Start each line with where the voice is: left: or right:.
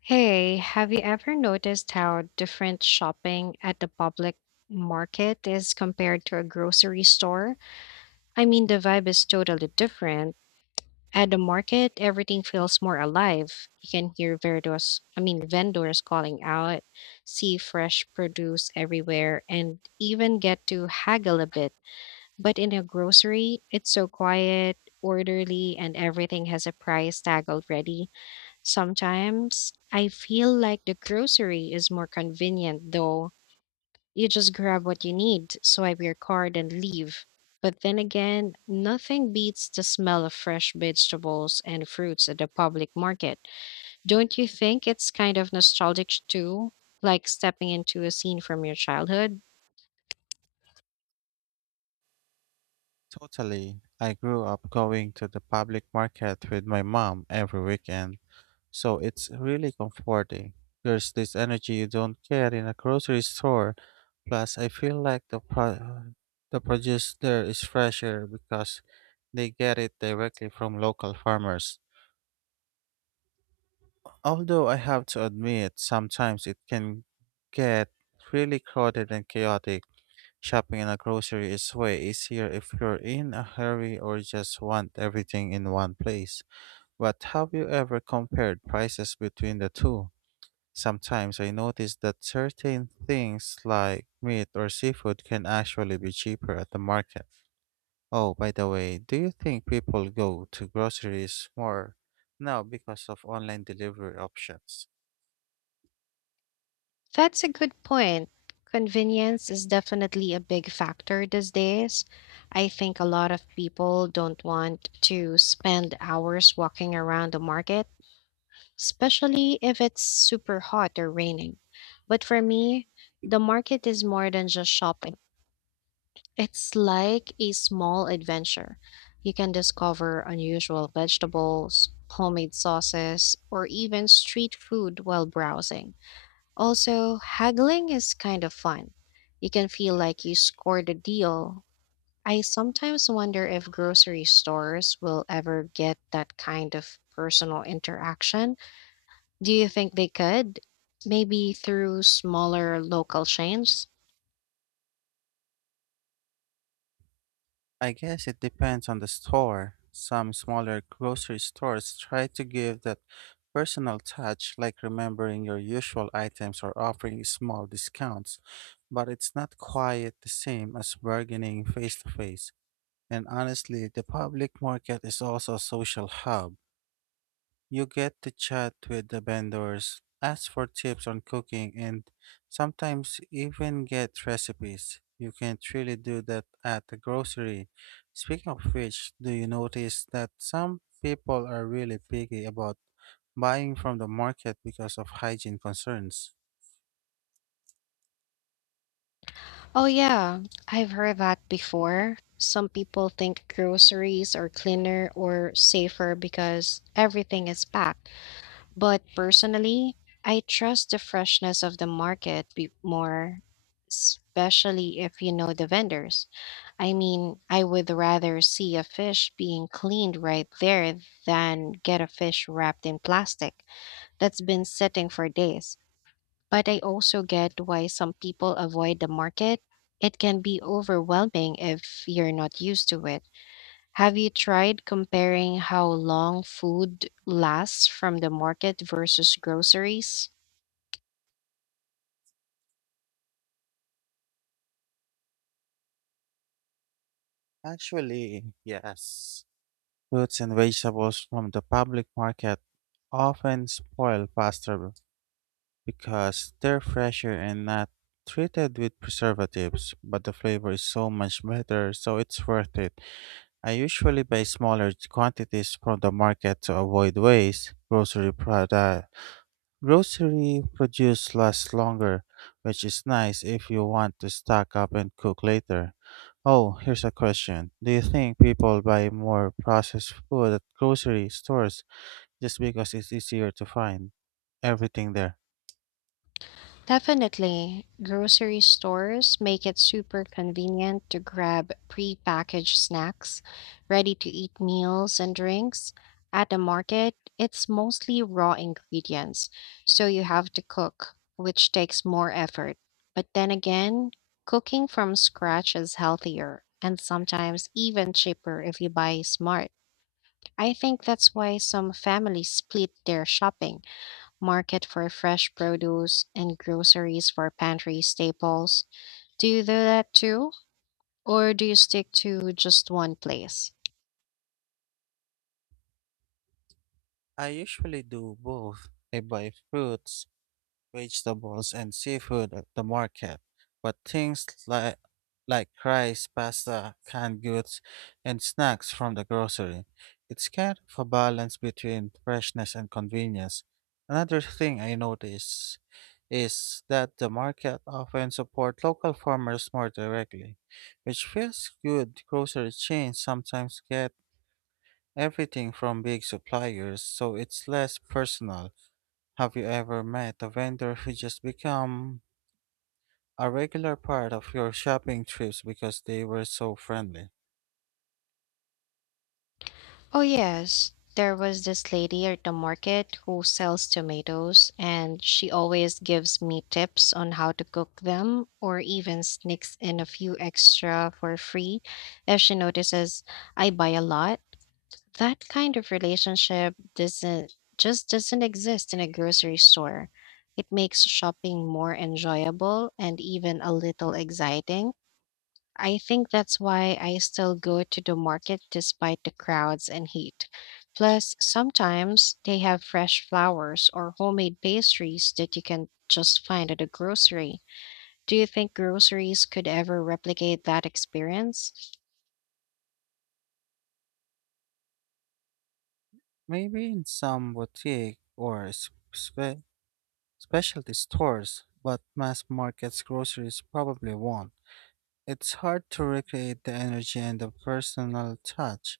left: Hey, have you ever noticed how different shopping at the public market is compared to a grocery store? I mean, the vibe is totally different. At the market, everything feels more alive. You can hear vendors, I mean, vendors calling out, see fresh produce everywhere, and even get to haggle a bit. But in a grocery, it's so quiet, orderly, and everything has a price tag already. Sometimes I feel like the grocery is more convenient, though. You just grab what you need, swipe your card, and leave. But then again, nothing beats the smell of fresh vegetables and fruits at the public market. Don't you think it's kind of nostalgic too? Like stepping into a scene from your childhood?
right: Totally. I grew up going to the public market with my mom every weekend, so it's really comforting. There's this energy you don't get in a grocery store. Plus, I feel like the produce there is fresher because they get it directly from local farmers. Although I have to admit, sometimes it can get really crowded and chaotic. Shopping in a grocery is way easier if you're in a hurry or just want everything in one place. But have you ever compared prices between the two? Sometimes I notice that certain things like meat or seafood can actually be cheaper at the market. Oh, by the way, do you think people go to groceries more now because of online delivery options?
left: That's a good point. Convenience is definitely a big factor these days. I think a lot of people don't want to spend hours walking around the market, especially if it's super hot or raining. But for me, the market is more than just shopping. It's like a small adventure. You can discover unusual vegetables, homemade sauces, or even street food while browsing. Also, haggling is kind of fun. You can feel like you scored a deal. I sometimes wonder if grocery stores will ever get that kind of personal interaction. Do you think they could? Maybe through smaller local chains?
right: I guess it depends on the store. Some smaller grocery stores try to give that personal touch, like remembering your usual items or offering small discounts, but it's not quite the same as bargaining face to face. And honestly, the public market is also a social hub. You get to chat with the vendors, ask for tips on cooking, and sometimes even get recipes. You can't really do that at the grocery. Speaking of which, do you notice that some people are really picky about buying from the market because of hygiene concerns?
left: Oh, yeah, I've heard that before. Some people think groceries are cleaner or safer because everything is packed. But personally, I trust the freshness of the market more, especially if you know the vendors. I mean, I would rather see a fish being cleaned right there than get a fish wrapped in plastic that's been sitting for days. But I also get why some people avoid the market. It can be overwhelming if you're not used to it. Have you tried comparing how long food lasts from the market versus groceries?
right: Actually, yes. Fruits and vegetables from the public market often spoil faster because they're fresher and not treated with preservatives, but the flavor is so much better, so it's worth it. I usually buy smaller quantities from the market to avoid waste. Grocery produce lasts longer, which is nice if you want to stock up and cook later. Oh, here's a question. Do you think people buy more processed food at grocery stores just because it's easier to find everything there?
left: Definitely. Grocery stores make it super convenient to grab pre-packaged snacks, ready-to-eat meals and drinks. At the market, it's mostly raw ingredients, so you have to cook, which takes more effort. But then again, cooking from scratch is healthier and sometimes even cheaper if you buy smart. I think that's why some families split their shopping, market for fresh produce and groceries for pantry staples. Do you do that too? Or do you stick to just one place?
right: I usually do both. I buy fruits, vegetables, and seafood at the market, but things like rice, pasta, canned goods, and snacks from the grocery. It's kind of a balance between freshness and convenience. Another thing I notice is that the market often support local farmers more directly, which feels good. Grocery chains sometimes get everything from big suppliers, so it's less personal. Have you ever met a vendor who just become a regular part of your shopping trips because they were so friendly?
left: Oh, yes. There was this lady at the market who sells tomatoes, and she always gives me tips on how to cook them or even sneaks in a few extra for free if she notices I buy a lot. That kind of relationship doesn't exist in a grocery store. It makes shopping more enjoyable and even a little exciting. I think that's why I still go to the market despite the crowds and heat. Plus, sometimes they have fresh flowers or homemade pastries that you can just find at a grocery. Do you think groceries could ever replicate that experience?
right: Maybe in some boutique or specialty stores, but mass markets groceries probably won't. It's hard to recreate the energy and the personal touch,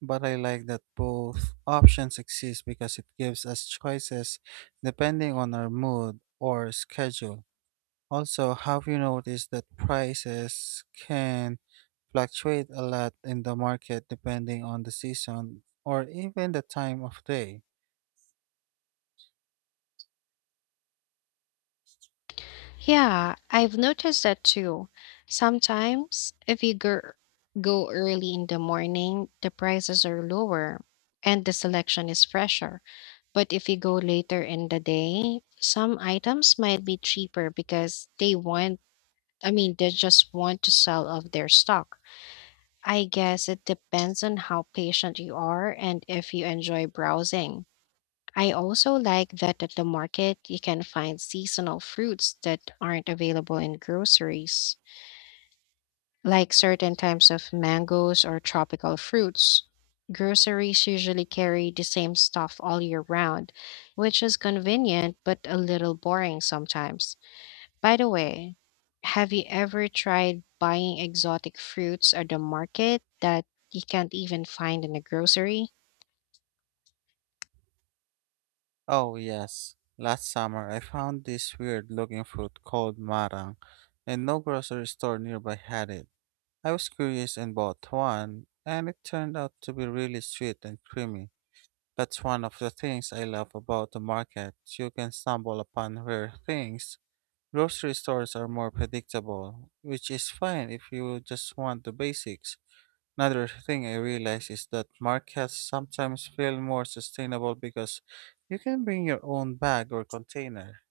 right: but I like that both options exist because it gives us choices depending on our mood or schedule. Also, have you noticed that prices can fluctuate a lot in the market depending on the season or even the time of day?
left: Yeah, I've noticed that too. Sometimes, if you go early in the morning, the prices are lower and the selection is fresher. But if you go later in the day, some items might be cheaper because I mean, they just want to sell off their stock. I guess it depends on how patient you are and if you enjoy browsing. I also like that at the market you can find seasonal fruits that aren't available in groceries, like certain types of mangoes or tropical fruits. Groceries usually carry the same stuff all year round, which is convenient but a little boring sometimes. By the way, have you ever tried buying exotic fruits at the market that you can't even find in a grocery?
right: Oh, yes. Last summer, I found this weird looking fruit called marang, and no grocery store nearby had it. I was curious and bought one, and it turned out to be really sweet and creamy. That's one of the things I love about the market. You can stumble upon rare things. Grocery stores are more predictable, which is fine if you just want the basics. Another thing I realize is that markets sometimes feel more sustainable because you can bring your own bag or container.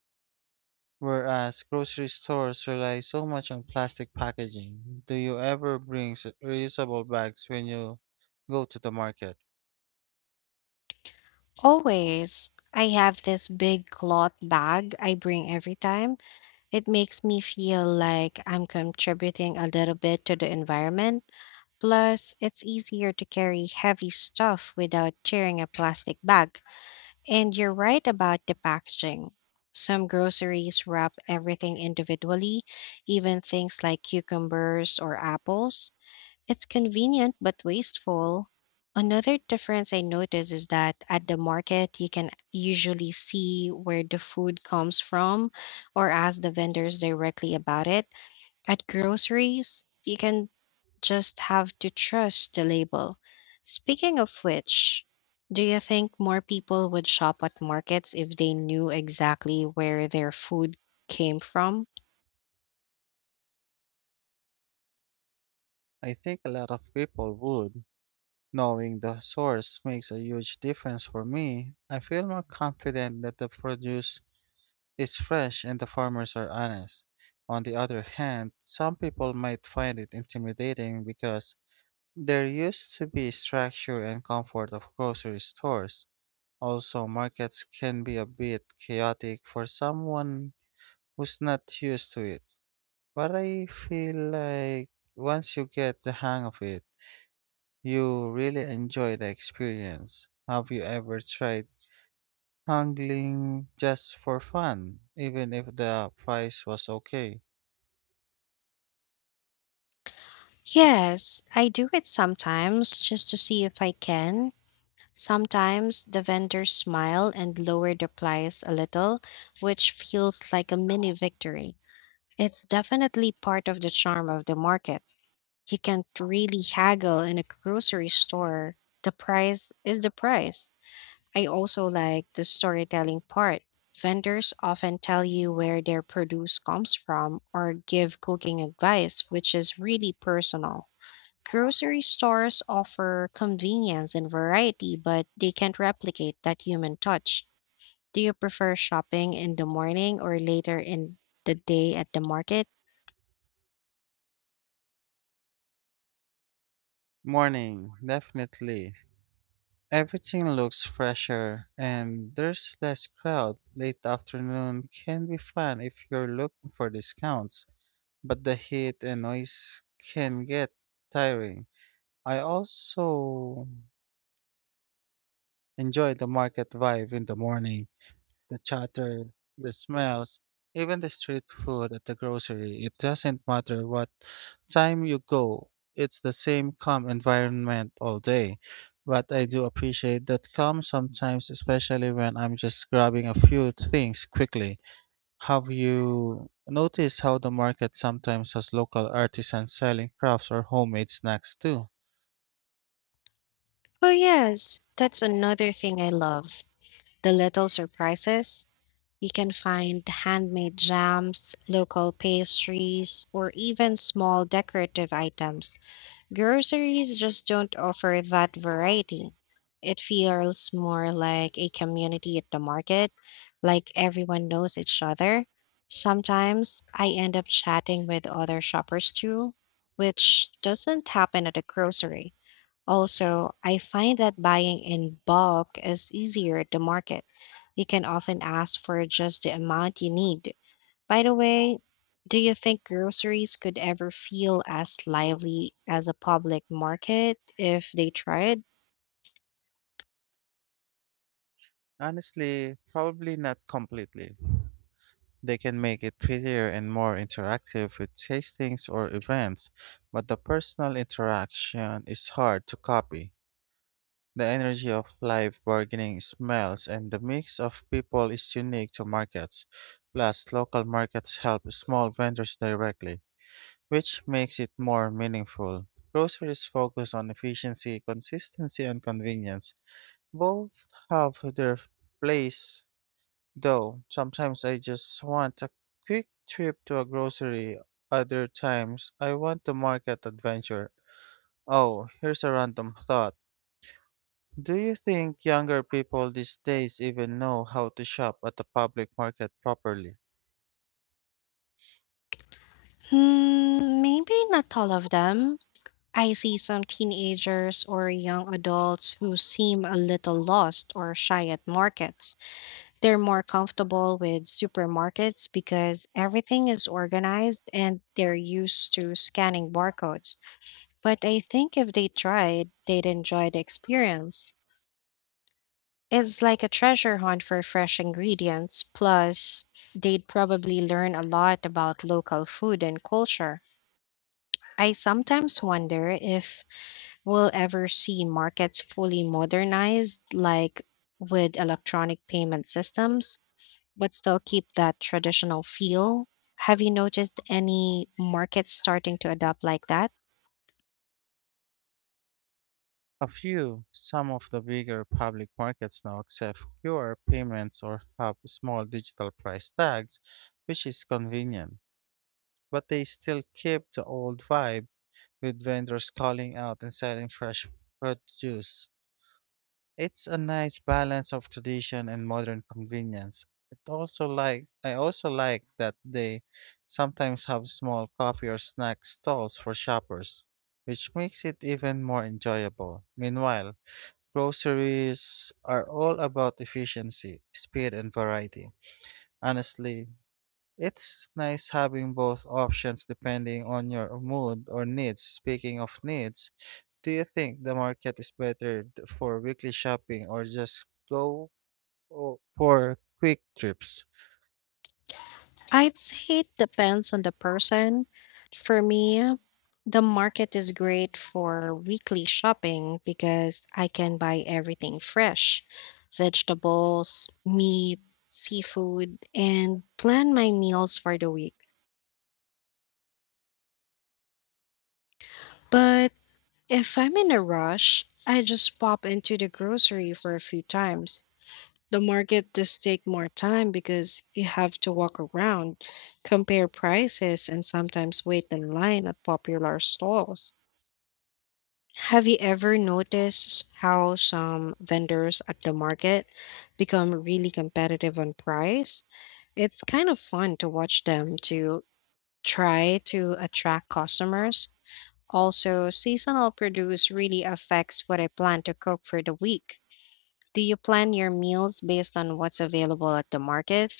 right: Whereas grocery stores rely so much on plastic packaging, do you ever bring reusable bags when you go to the market?
left: Always. I have this big cloth bag I bring every time. It makes me feel like I'm contributing a little bit to the environment. Plus, it's easier to carry heavy stuff without tearing a plastic bag. And you're right about the packaging. Some groceries wrap everything individually, even things like cucumbers or apples. It's convenient but wasteful. Another difference I notice is that at the market, you can usually see where the food comes from or ask the vendors directly about it. At groceries, you can just have to trust the label. Speaking of which, do you think more people would shop at markets if they knew exactly where their food came from?
right: I think a lot of people would. Knowing the source makes a huge difference for me. I feel more confident that the produce is fresh and the farmers are honest. On the other hand, some people might find it intimidating because they're used to be structure and comfort of grocery stores. Also, markets can be a bit chaotic for someone who's not used to it. But I feel like once you get the hang of it, you really enjoy the experience. Have you ever tried angling just for fun, even if the price was okay?
left: Yes, I do it sometimes just to see if I can. Sometimes the vendors smile and lower the price a little, which feels like a mini victory. It's definitely part of the charm of the market. You can't really haggle in a grocery store. The price is the price. I also like the storytelling part. Vendors often tell you where their produce comes from or give cooking advice, which is really personal. Grocery stores offer convenience and variety, but they can't replicate that human touch. Do you prefer shopping in the morning or later in the day at the market?
right: Morning, definitely. Everything looks fresher and there's less crowd. Late afternoon can be fun if you're looking for discounts, but the heat and noise can get tiring. I also enjoy the market vibe in the morning, the chatter, the smells, even the street food at the grocery. It doesn't matter what time you go, it's the same calm environment all day. But I do appreciate that calm sometimes, especially when I'm just grabbing a few things quickly. Have you noticed how the market sometimes has local artisans selling crafts or homemade snacks too?
left: Oh, yes, that's another thing I love, the little surprises. You can find handmade jams, local pastries, or even small decorative items. Groceries just don't offer that variety. It feels more like a community at the market, like everyone knows each other. Sometimes I end up chatting with other shoppers too, which doesn't happen at a grocery. Also, I find that buying in bulk is easier at the market. You can often ask for just the amount you need. By the way, do you think groceries could ever feel as lively as a public market if they tried?
right: Honestly, probably not completely. They can make it prettier and more interactive with tastings or events, but the personal interaction is hard to copy. The energy of live bargaining smells and the mix of people is unique to markets. Plus, local markets help small vendors directly, which makes it more meaningful. Groceries focus on efficiency, consistency, and convenience. Both have their place, though. Sometimes I just want a quick trip to a grocery, other times, I want the market adventure. Oh, here's a random thought. Do you think younger people these days even know how to shop at the public market properly?
left: Hmm, maybe not all of them. I see some teenagers or young adults who seem a little lost or shy at markets. They're more comfortable with supermarkets because everything is organized and they're used to scanning barcodes. But I think if they tried, they'd enjoy the experience. It's like a treasure hunt for fresh ingredients, plus, they'd probably learn a lot about local food and culture. I sometimes wonder if we'll ever see markets fully modernized, like with electronic payment systems, but still keep that traditional feel. Have you noticed any markets starting to adopt like that?
right: A few, some of the bigger public markets now accept QR payments or have small digital price tags, which is convenient. But they still keep the old vibe with vendors calling out and selling fresh produce. It's a nice balance of tradition and modern convenience. It also like I also like that they sometimes have small coffee or snack stalls for shoppers, which makes it even more enjoyable. Meanwhile, groceries are all about efficiency, speed, and variety. Honestly, it's nice having both options depending on your mood or needs. Speaking of needs, do you think the market is better for weekly shopping or just for quick trips?
left: I'd say it depends on the person. For me, the market is great for weekly shopping because I can buy everything fresh, vegetables, meat, seafood, and plan my meals for the week. But if I'm in a rush, I just pop into the grocery for a few times. The market does take more time because you have to walk around, compare prices, and sometimes wait in line at popular stalls. Have you ever noticed how some vendors at the market become really competitive on price? It's kind of fun to watch them to try to attract customers. Also, seasonal produce really affects what I plan to cook for the week. Do you plan your meals based on what's available at the market?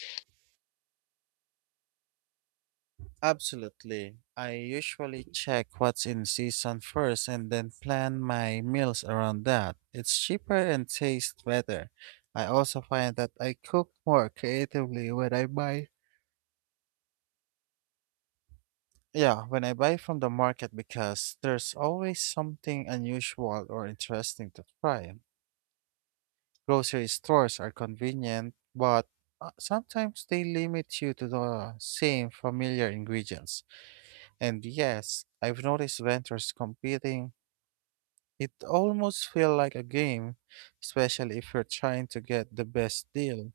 right: Absolutely. I usually check what's in season first and then plan my meals around that. It's cheaper and tastes better. I also find that I cook more creatively when I buy. Yeah, when I buy from the market because there's always something unusual or interesting to try. Grocery stores are convenient, but sometimes they limit you to the same familiar ingredients. And yes, I've noticed vendors competing. It almost feels like a game, especially if you're trying to get the best deal.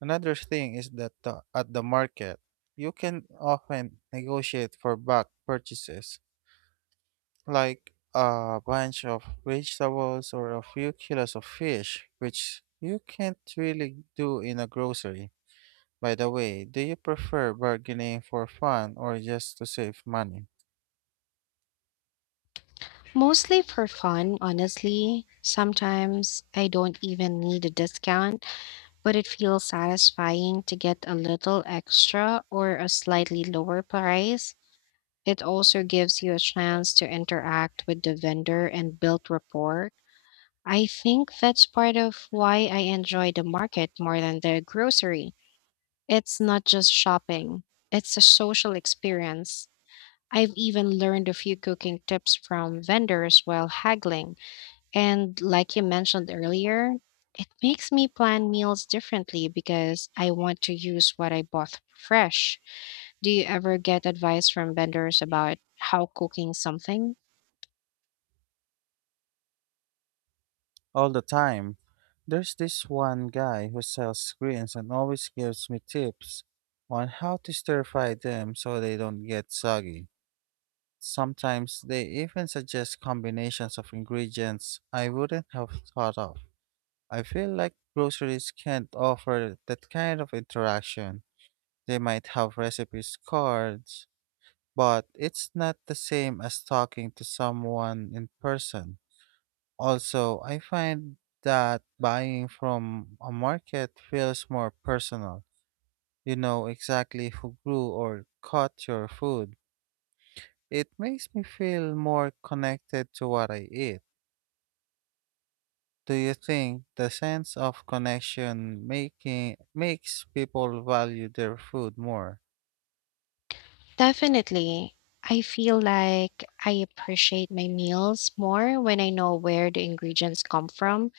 right: Another thing is that at the market, you can often negotiate for bulk purchases, like a bunch of vegetables or a few kilos of fish, which you can't really do in a grocery. By the way, do you prefer bargaining for fun or just to save money?
left: Mostly for fun, honestly. Sometimes I don't even need a discount, but it feels satisfying to get a little extra or a slightly lower price. It also gives you a chance to interact with the vendor and build rapport. I think that's part of why I enjoy the market more than the grocery. It's not just shopping, it's a social experience. I've even learned a few cooking tips from vendors while haggling, and like you mentioned earlier, it makes me plan meals differently because I want to use what I bought fresh. Do you ever get advice from vendors about how cooking something?
right: All the time. There's this one guy who sells screens and always gives me tips on how to stir fry them so they don't get soggy. Sometimes they even suggest combinations of ingredients I wouldn't have thought of. I feel like groceries can't offer that kind of interaction. They might have recipes cards, but it's not the same as talking to someone in person. Also, I find that buying from a market feels more personal. You know exactly who grew or caught your food. It makes me feel more connected to what I eat. Do you think the sense of connection making makes people value their food more?
left: Definitely. I feel like I appreciate my meals more when I know where the ingredients come from.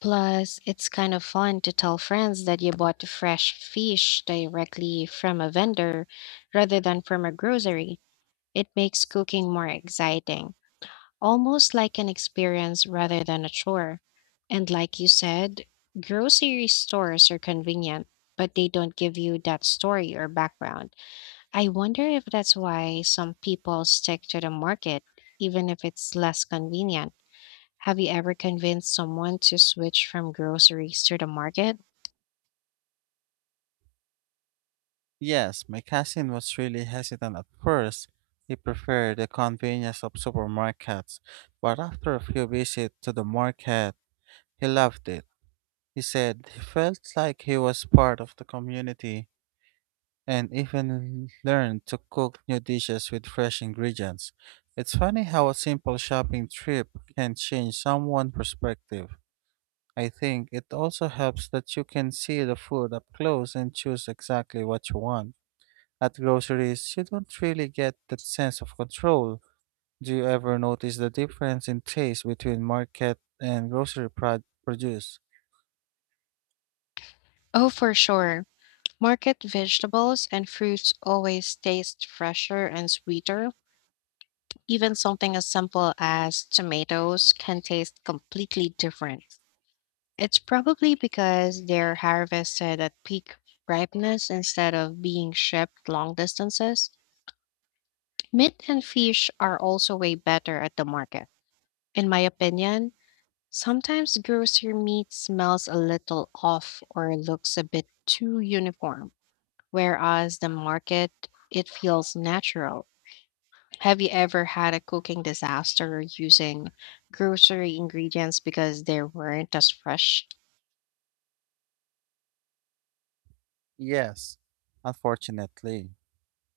left: Plus, it's kind of fun to tell friends that you bought fresh fish directly from a vendor rather than from a grocery. It makes cooking more exciting, almost like an experience rather than a chore. And like you said, grocery stores are convenient, but they don't give you that story or background. I wonder if that's why some people stick to the market, even if it's less convenient. Have you ever convinced someone to switch from groceries to the market?
right: Yes, my cousin was really hesitant at first. He preferred the convenience of supermarkets, but after a few visits to the market, he loved it. He said he felt like he was part of the community and even learned to cook new dishes with fresh ingredients. It's funny how a simple shopping trip can change someone's perspective. I think it also helps that you can see the food up close and choose exactly what you want. At groceries, you don't really get that sense of control. Do you ever notice the difference in taste between market and grocery produce?
left: Oh, for sure. Market vegetables and fruits always taste fresher and sweeter. Even something as simple as tomatoes can taste completely different. It's probably because they're harvested at peak ripeness instead of being shipped long distances. Meat and fish are also way better at the market. In my opinion, sometimes grocery meat smells a little off or looks a bit too uniform, whereas the market, it feels natural. Have you ever had a cooking disaster using grocery ingredients because they weren't as fresh?
right: Yes, unfortunately.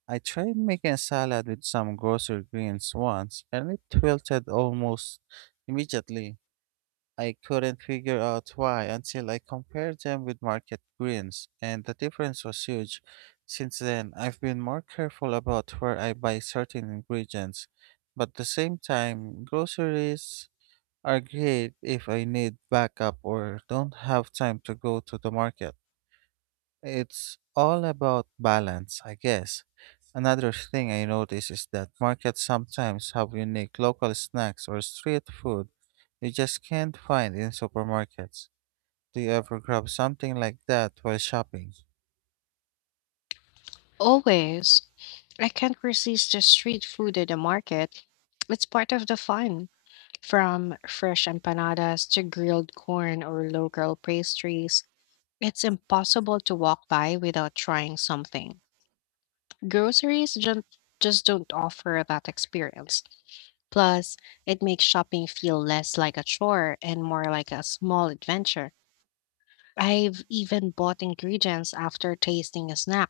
right: I tried making a salad with some grocery greens once, and it wilted almost immediately. I couldn't figure out why until I compared them with market greens, and the difference was huge. Since then, I've been more careful about where I buy certain ingredients, but at the same time, groceries are great if I need backup or don't have time to go to the market. It's all about balance, I guess. Another thing I notice is that markets sometimes have unique local snacks or street food you just can't find in supermarkets. Do you ever grab something like that while shopping?
left: Always. I can't resist the street food at the market. It's part of the fun. From fresh empanadas to grilled corn or local pastries, it's impossible to walk by without trying something. Groceries don't, Just don't offer that experience. Plus, it makes shopping feel less like a chore and more like a small adventure. I've even bought ingredients after tasting a snack,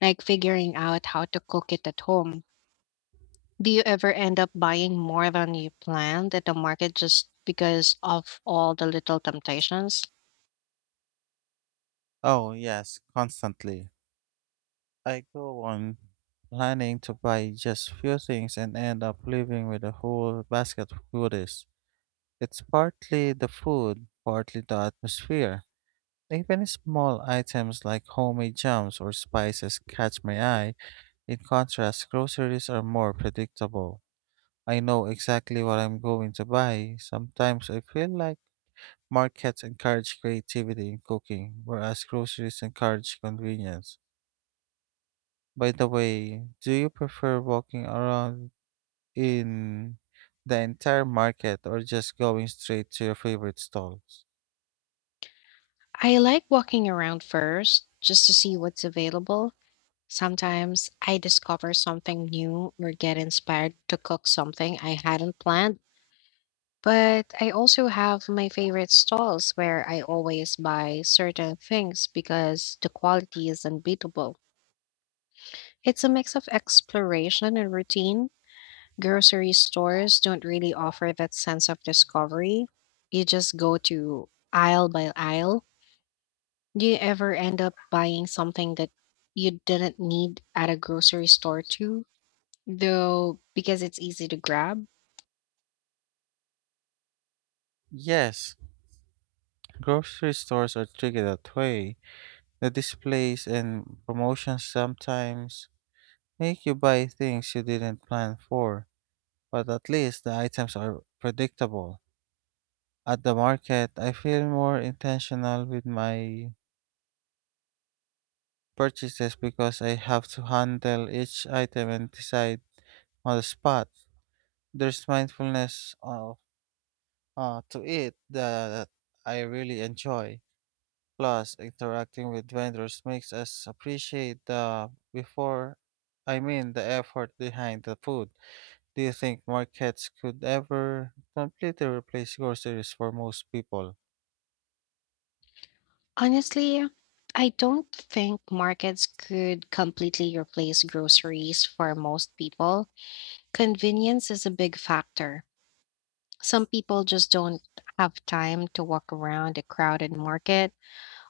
left: like figuring out how to cook it at home. Do you ever end up buying more than you planned at the market just because of all the little temptations?
right: Oh, yes, constantly. I go on planning to buy just few things and end up leaving with a whole basket of goodies. It's partly the food, partly the atmosphere. Even small items like homemade jams or spices catch my eye. In contrast, groceries are more predictable. I know exactly what I'm going to buy. Sometimes I feel like markets encourage creativity in cooking, whereas groceries encourage convenience. By the way, do you prefer walking around in the entire market or just going straight to your favorite stalls?
left: I like walking around first just to see what's available. Sometimes I discover something new or get inspired to cook something I hadn't planned. But I also have my favorite stalls where I always buy certain things because the quality is unbeatable. It's a mix of exploration and routine. Grocery stores don't really offer that sense of discovery. You just go to aisle by aisle. Do you ever end up buying something that you didn't need at a grocery store too, though, because it's easy to grab?
right: Yes, grocery stores are tricky that way. The displays and promotions sometimes make you buy things you didn't plan for, but at least the items are predictable. At the market, I feel more intentional with my purchases because I have to handle each item and decide on the spot. There's mindfulness to it that I really enjoy. Plus, interacting with vendors makes us appreciate the before I mean the effort behind the food. Do you think markets could ever completely replace groceries for most people?
left: Honestly, I don't think markets could completely replace groceries for most people. Convenience is a big factor. Some people just don't have time to walk around a crowded market.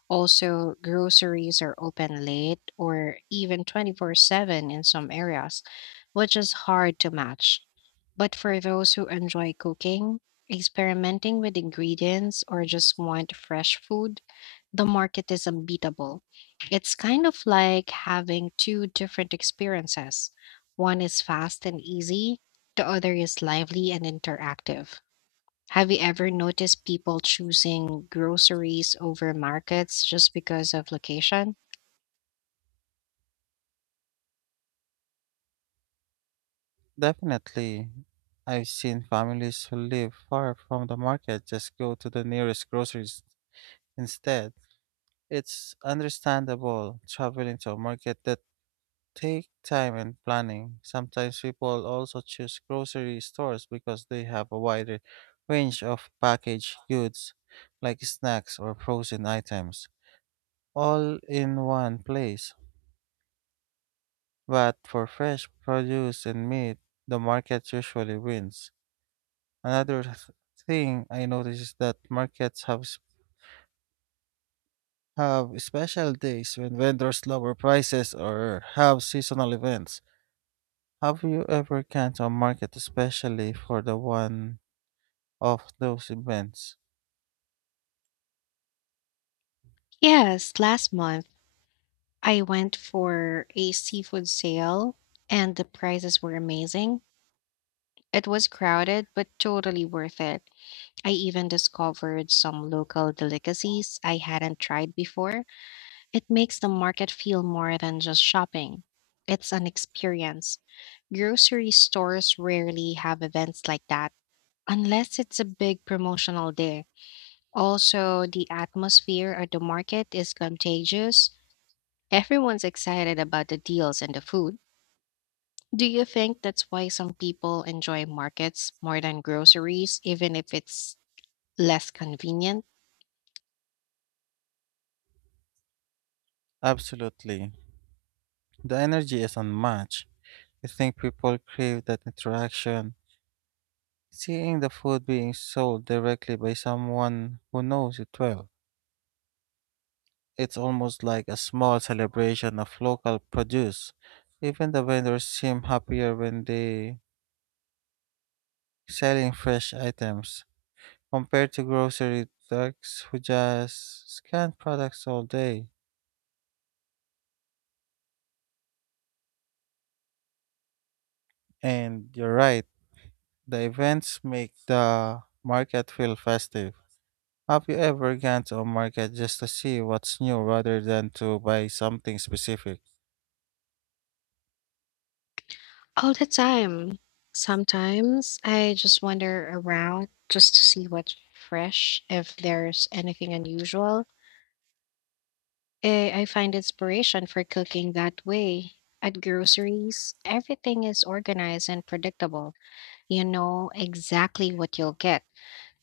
left: Also, groceries are open late or even 24/7 in some areas, which is hard to match. But for those who enjoy cooking, experimenting with ingredients, or just want fresh food, the market is unbeatable. It's kind of like having two different experiences. One is fast and easy, the other is lively and interactive. Have you ever noticed people choosing groceries over markets just because of location?
right: Definitely. I've seen families who live far from the market just go to the nearest groceries instead. It's understandable traveling to a market that take time and planning. Sometimes people also choose grocery stores because they have a wider range of packaged goods like snacks or frozen items all in one place. But for fresh produce and meat, the market usually wins. Another thing I notice is that markets have special days when vendors lower prices or have seasonal events. Have you ever gone to a market especially for the one of those events?
left: Yes, last month I went for a seafood sale and the prices were amazing. It was crowded, but totally worth it. I even discovered some local delicacies I hadn't tried before. It makes the market feel more than just shopping, it's an experience. Grocery stores rarely have events like that. Unless it's a big promotional day. Also, the atmosphere at the market is contagious. Everyone's excited about the deals and the food. Do you think that's why some people enjoy markets more than groceries, even if it's less convenient?
right: Absolutely. The energy is unmatched. I think people crave that interaction. Seeing the food being sold directly by someone who knows it well. It's almost like a small celebration of local produce. Even the vendors seem happier when they selling fresh items compared to grocery thugs who just scan products all day. And you're right, the events make the market feel festive. Have you ever gone to a market just to see what's new rather than to buy something specific?
left: All the time. Sometimes I just wander around just to see what's fresh, if there's anything unusual. I find inspiration for cooking that way. At groceries, everything is organized and predictable. You know exactly what you'll get.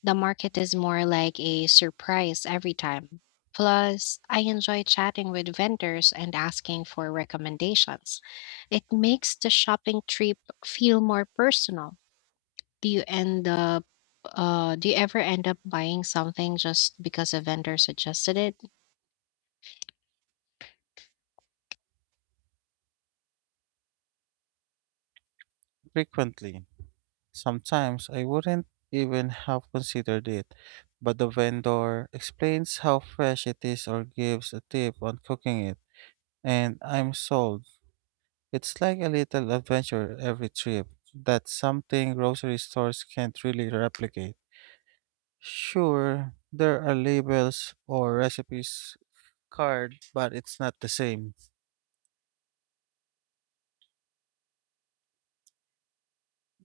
left: The market is more like a surprise every time. Plus, I enjoy chatting with vendors and asking for recommendations. It makes the shopping trip feel more personal. Do you end up do you ever end up buying something just because a vendor suggested it?
right: Frequently. Sometimes I wouldn't even have considered it, but the vendor explains how fresh it is or gives a tip on cooking it, and I'm sold. It's like a little adventure every trip. That's something grocery stores can't really replicate. Sure, there are labels or recipes card, but it's not the same.